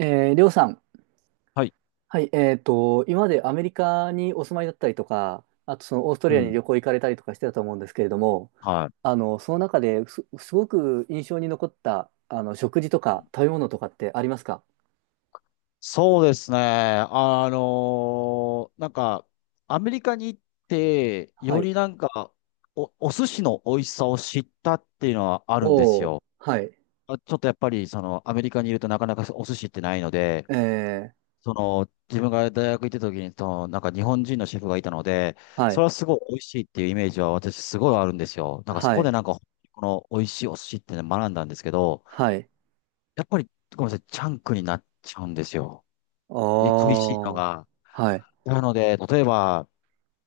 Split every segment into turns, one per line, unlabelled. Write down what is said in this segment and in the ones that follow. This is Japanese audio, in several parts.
りょうさん。
はい。
はい、今までアメリカにお住まいだったりとか、あとそのオースト
う
ラリアに
ん。
旅行行かれたりとかしてたと思うんですけれども、
はい。
その中です、すごく印象に残った、食事と
う
か
ん、
食べ物とかってありますか？
そうですね。なんか、アメリカに行って、
は
より
い。
なんか、お寿司の美味しさを知ったっていうのはあるんです
おー、
よ。
はい。
あ、ちょっとやっぱり、アメリカにいるとなかなかお寿司ってないので、
えー、
自分が大学行ってた時に、なんか日本人のシェフがいたので、
は
それ
い、
はすごい美味しいっていうイメージは私すごいあるんですよ。なんかそ
は
こで
い、
なんか、この美味しいお寿司ってね学んだんですけど、
はい。
やっぱり、ごめんなさい、チャンクになっちゃうんですよ。恋しいの
おー、
が。
はい、
なので、例えば、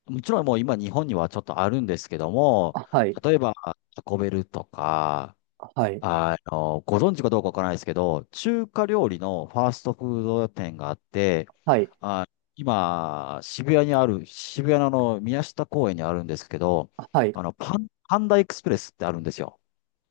もちろんもう今日本にはちょっとあるんですけども、
あはい、
例えば、タコベルとか、
はい、
ご存知かどうかわからないですけど、中華料理のファーストフード店があって、
はい、
あ、今、渋谷にある、渋谷のあの宮下公園にあるんですけど、
あはい。
パンダエクスプレスってあるんですよ。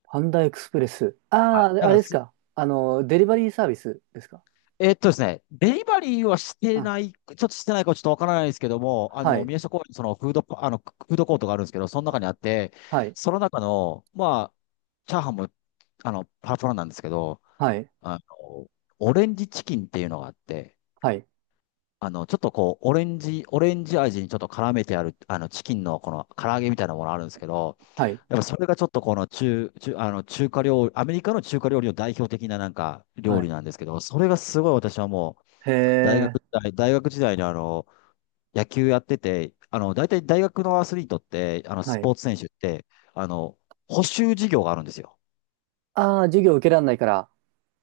パンダエクスプレス。あ
は
あ、
い。な
あ
ん
れ
か
です
す
か。あの、デリバリーサービスですか。
えっとですね、デリバリーはして
あ、
ない、ちょっとしてないかちょっとわからないですけども、
はい。
宮下公園にそのフードコートがあるんですけど、その中にあって、
はい。
その中の、まあ、チャーハンも、パラパラなんですけど、
はい、
あの、オレンジチキンっていうのがあって、
はい、
ちょっとこう、オレンジ味にちょっと絡めてある、チキンのこの唐揚げみたいなものあるんですけど、
はい、
やっぱそれがちょっとこの中、中、あの、中華料理、アメリカの中華料理の代表的ななんか
は
料理
い。
なんですけど、それがすごい私はもう、
へ
大学
え、
時代、大学時代に野球やってて、大体大学のアスリートって、
は
ス
い。
ポーツ選手って、あの、補習授業があるんですよ。
ああ、授業受けられないから。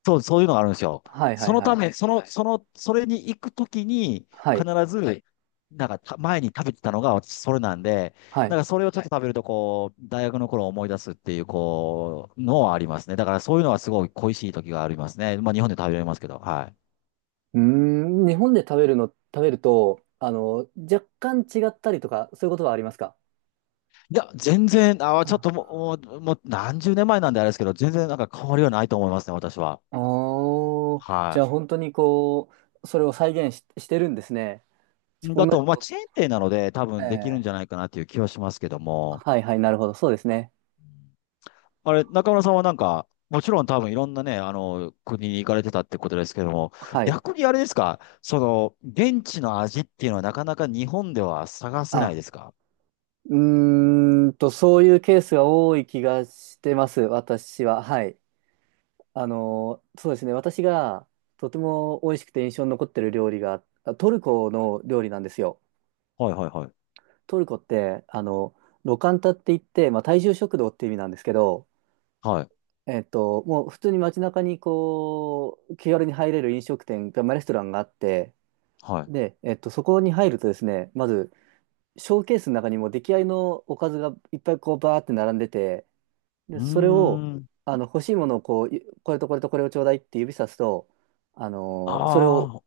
そう、そういうのがあるんですよ。
はい、は
そ
い、
の
は
たは
い。
め、はいその、はい。その、それに行くときに、
は
必
い、
はず、い。なんかた、前に食べてたのが私、それなんで、
は
な
い。
んかそれをちょっはとい。食べると、こう、大学の頃を思い出すっていう、こう、のはありますね。だからそういうのはすごい恋しい時がありますね。まあ、日本で食べられますけど、はい。
うーん、日本で食べるの、食べると、あの、若干違ったりとか、そういうことはありますか？
いや、全然、ちょっとも
あ
う、もう、もう何十年前なんであれですけど、全然なんか変わりはないと思いますね、私は。
あー、じゃ
は
あ本当にそれを再現し、してるんですね。ち
い。
同
だ
じ
と、まあ、
こと。
チェーン店なので、多分できるん
ええ
じゃないかなっていう気はしますけども、
はいはい、なるほど、そうですね。
あれ、中村さんはなんか、もちろん多分いろんなね、国に行かれてたってことですけども、
はい。
逆にあれですか、その、現地の味っていうのはなかなか日本では探せない
あ、
ですか？
うーんと、そういうケースが多い気がしてます、私は。はい。あの、そうですね。私がとても美味しくて印象に残ってる料理が、あトルコの料理なんですよ。
はいはいはい。
トルコって、ロカンタって言って、まあ、大衆食堂って意味なんですけど、
はい。
えっと、もう普通に街中にこう、気軽に入れる飲食店が、まあ、レストランがあって、
はい。
で、えっと、そこに入るとですね、まず、ショーケースの中にも出来合いのおかずがいっぱいこう、バーって並んでて、
う
で、
ー
それを、
ん。
欲しいものをこう、いこれとこれとこれをちょうだいって指さすと、それを
あ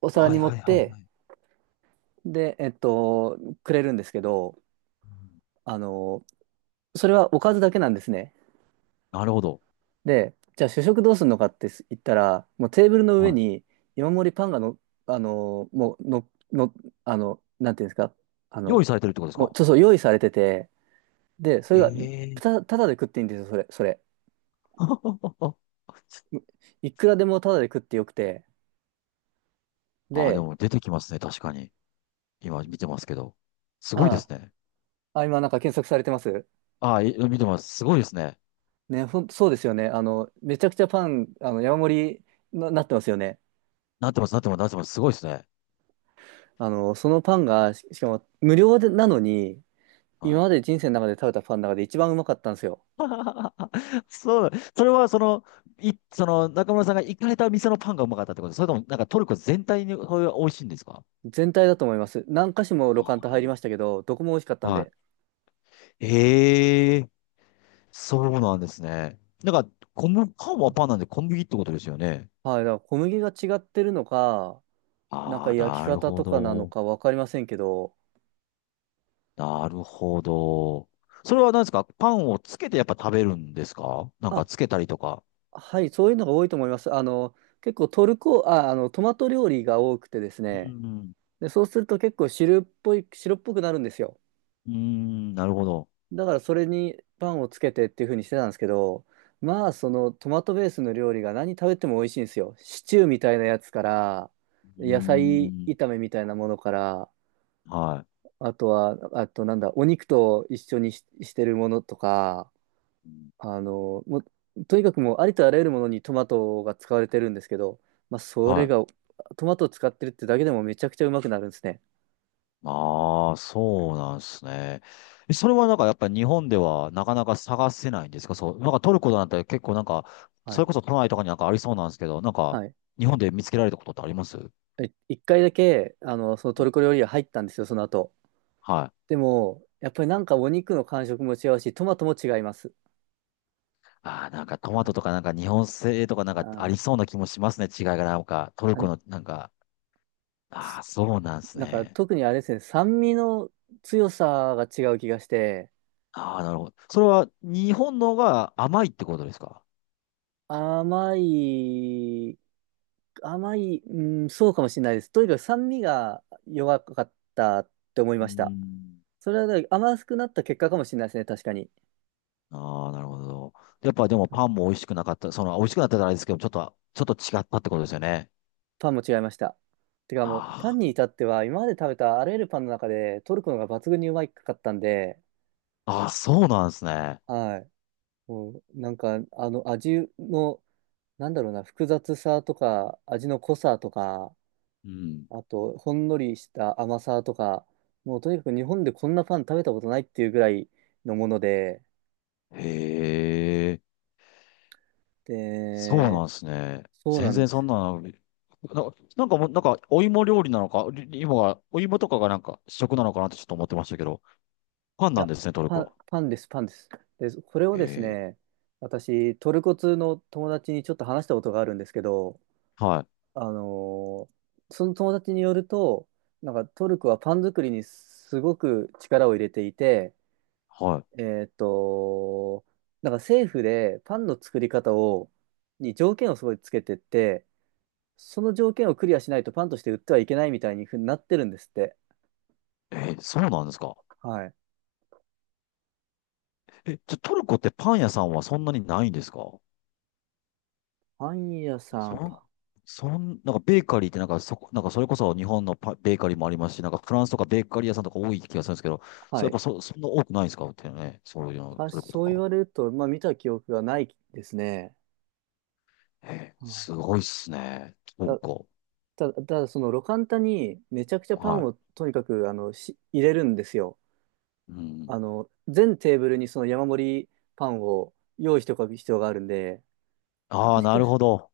お
あ、
皿
は
に
い
盛
は
っ
いはいは
て、
い。
で、えっと、くれるんですけど、
うん、
あのそれはおかずだけなんですね。
なるほど。
で、じゃあ主食どうするのかって言ったら、もうテーブルの
は
上
い、
に山盛りパンがの、あのーもうの、の、あの、なんていうんですか、あ
用意
の、
されてるってことです
もう、
か？
そうそう、用意されてて、で、そ
え
れが、
えー。
ただで食っていいんですよ、それ。いくらでもただで食ってよくて、
ああ、で
で、
も出てきますね。確かに。今見てますけど。す
あ
ごいですね。
あ、あ、今なんか検索されてます。
ああ、い見てます。すごいですね。
そうですよね。めちゃくちゃパン、山盛りな、なってますよね。
なってます、なってます、なってます。すごいですね。
あの、そのパンが、しかも無料でなのに、
は
今
い。
まで人生の中で食べたパンの中で一番うまかったんですよ。
そう、それはその、い、その中村さんが行かれた店のパンがうまかったってこと、それともなんかトルコ全体にそういう美味しいんですか？
全体だと思います。何箇所もロカンタ入りましたけど、どこも美味しかったん
は
で。
い。ええ、そうなんですね。なんか、小麦、パンはパンなんで小麦ってことですよね。
はい、だから小麦が違ってるのか、なん
あ
か
あ、
焼き
なる
方
ほ
とかなの
ど。
かわかりませんけど、
なるほど。それは何ですか、パンをつけてやっぱ食べるんですか？なんか
あ、
つけたりとか。
はい、そういうのが多いと思います。結構トルコ、あ、あの、トマト料理が多くてです
う
ね、
ん。
で、そうすると結構汁っぽい、白っぽくなるんですよ。
うーん、なるほど。
だからそれにパンをつけてっていう風にしてたんですけど、まあそのトマトベースの料理が何食べても美味しいんですよ。シチューみたいなやつから、
うー
野菜
ん。
炒めみたいなものから、
は
あとは、あとなんだ、お肉と一緒にし、してるものとか、
い。うん、
あの、もとにかくもうありとあらゆるものにトマトが使われてるんですけど、まあそれ
はい。
が、トマトを使ってるってだけでもめちゃくちゃうまくなるんですね。
ああ、そうなんですね。え、それはなんかやっぱり日本ではなかなか探せないんですか？そう。なんかトルコなんて結構なんか、
は
そ
い。
れこそ都内とかになんかありそうなんですけど、なんか
はい。
日本で見つけられたことってありますう、
え一回だけ、あの、そのトルコ
ん、
料理屋入ったんですよ、その後。
はい。
でも、やっぱりなんかお肉の感触も違うし、トマトも違います。
ああ、なんかトマトとかなんか日本製とかなん
あ
かあ
ー、
りそうな気もしますね。違いがなんか、トル
あ、
コのなんか、ああ、そうなんです
なんか
ね。
特にあれですね、酸味の強さが違う気がして、
ああ、なるほど。それは日本のが甘いってことですか？
甘い、甘い、うん、そうかもしれないです。とにかく酸味が弱かったって思い
うー
ました。
ん。
それはだから甘くなった結果かもしれないですね、確かに。
ああ、なるほど。やっぱでもパンも美味しくなかった。その、美味しくなったらあれですけど、ちょっと違ったってことですよね。
パンも違いました。てかもう、パ
あ
ンに至っては、今まで食べたあらゆるパンの中で、トルコのが抜群にうまいかったんで、
あ、ああ、そうなんですね。
はい。もう、なんか、あの、味の、なんだろうな、複雑さとか、味の濃さとか、
うん。
あと、ほんのりした甘さとか、もう、とにかく日本でこんなパン食べたことないっていうぐらいのもので、
へえ。そう
で、
なんですね。
そうな
全
ん
然
で
そん
す。
なの、なんかもう、なんか、お芋料理なのか、り芋が、お芋とかがなんか主食なのかなってちょっと思ってましたけど、パン
い
なん
や、
ですね、トルコ。
パンです、パンです。で、これをです
え
ね、私、トルコ通の友達にちょっと話したことがあるんですけど、
ー、はい、
あのーその友達によると、なんかトルコはパン作りにすごく力を入れていて、
は
えーっと、なんか政府でパンの作り方を、に条件をすごいつけてって、その条件をクリアしないとパンとして売ってはいけないみたいにふうになってるんですって。
い。えー、そうなんですか。
はい。
え、じゃ、トルコってパン屋さんはそんなにないんですか？
パン屋さ
そ
ん、
ん、
パ
そん、なんかベーカリーってなんかそこ、なんかそれこそ日本のベーカリーもありますし、なんかフランスとかベーカリー屋さんとか多い気がするんですけど、そ
は
う、やっぱ
い。
そんな多くないんですかってね、そういうの、
た
トルコと
そう
か。
言われると、まあ見た記憶がないですね。
え
う
ー、
ん
すごいっすね、トル
た、
コ。
ただそのロカンタにめちゃくちゃパン
は
をとにかくあのし入れるんですよ。
い。うん。
あの、全テーブルにその山盛りパンを用意しておく必要があるんで、
あ
も
あ、
し
な
か
る
しだ
ほ
か
ど。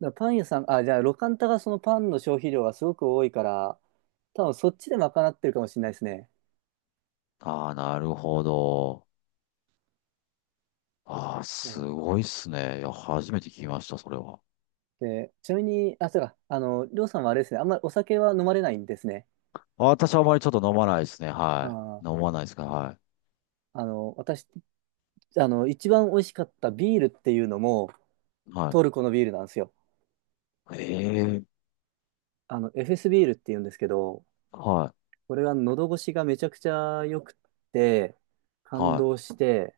らパン屋さん、あ、じゃあ、ロカンタがそのパンの消費量がすごく多いから、多分そっちで賄ってるかもしれないですね。
ああ、なるほど。ああ、す
そ
ごいっすね。いや、初めて聞きました、それは。
う。で、ちなみに、あ、そうか、りょうさんはあれですね、あんまりお酒は飲まれないんですね。
あ、私はあまりちょっと飲まないですね。は
ああ、
い。飲まないですから、はい。
あの、私、あの、一番美味しかったビールっていうのも、
は
トルコのビールなんですよ。
い。ええ、
あの、エフエスビールっていうんですけど、
は
これが喉越しがめちゃくちゃ良くて、
い。
感
は
動して、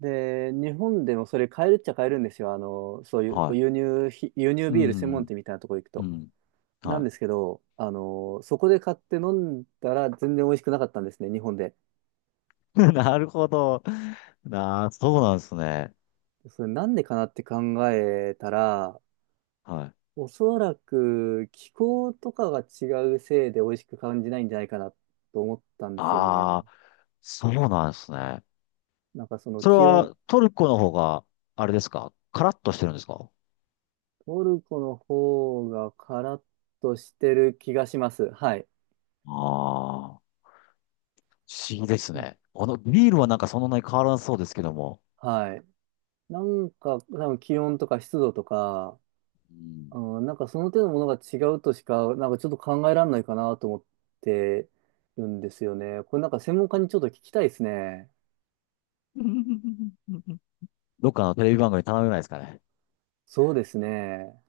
で、日本でもそれ買えるっちゃ買えるんですよ。あの、そうい
い。
うこ
は
う
い。
輸入
う
ビール専門
ん。
店みたいなとこ行く
う
と。
ん。
なん
は
ですけど、あの、そこで買って飲んだら全然美味しくなかったんですね、日本で。
い。なるほど。なあ、そうなんですね。
それなんでかなって考えたら、
はい。
おそらく気候とかが違うせいで美味しく感じないんじゃないかなと思ったんですよね。
ああ、そうなんですね。
なんかその
それ
気温、
はトルコの方が、あれですか、カラッとしてるんですか？
トルコの方がカラッとしてる気がします。はい。
ああー。不思議です
うん
ね。このビールはなんかそんなに変わらなそうですけども、
はい。なんか、多分気温とか湿度とか、
うん、
うん、なんかその手のものが違うとしか、なんかちょっと考えられないかなと思ってるんですよね。これなんか専門家にちょっと聞きたいですね。
どっかのテレビ番組に頼めないですかね。
そうですね。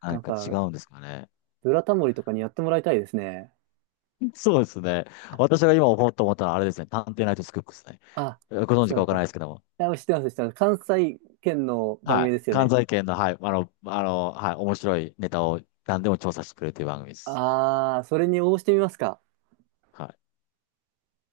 な
な
ん
ん
か違
か、
うんですかね。
ブラタモリとかにやってもらいたいですね。
そうですね。私が今思おうと思ったのはあれですね。探偵ナイトスクープですね。
あ、
ご存知
そう
か
だ
わからないで
か。
すけども。
あ、知ってます、知ってます。関西圏の番
は
組
い。
ですよ
関
ね。
西圏の、はい。はい。面白いネタを何でも調査してくれるという番組です。
あー、それに応募してみますか。
はい。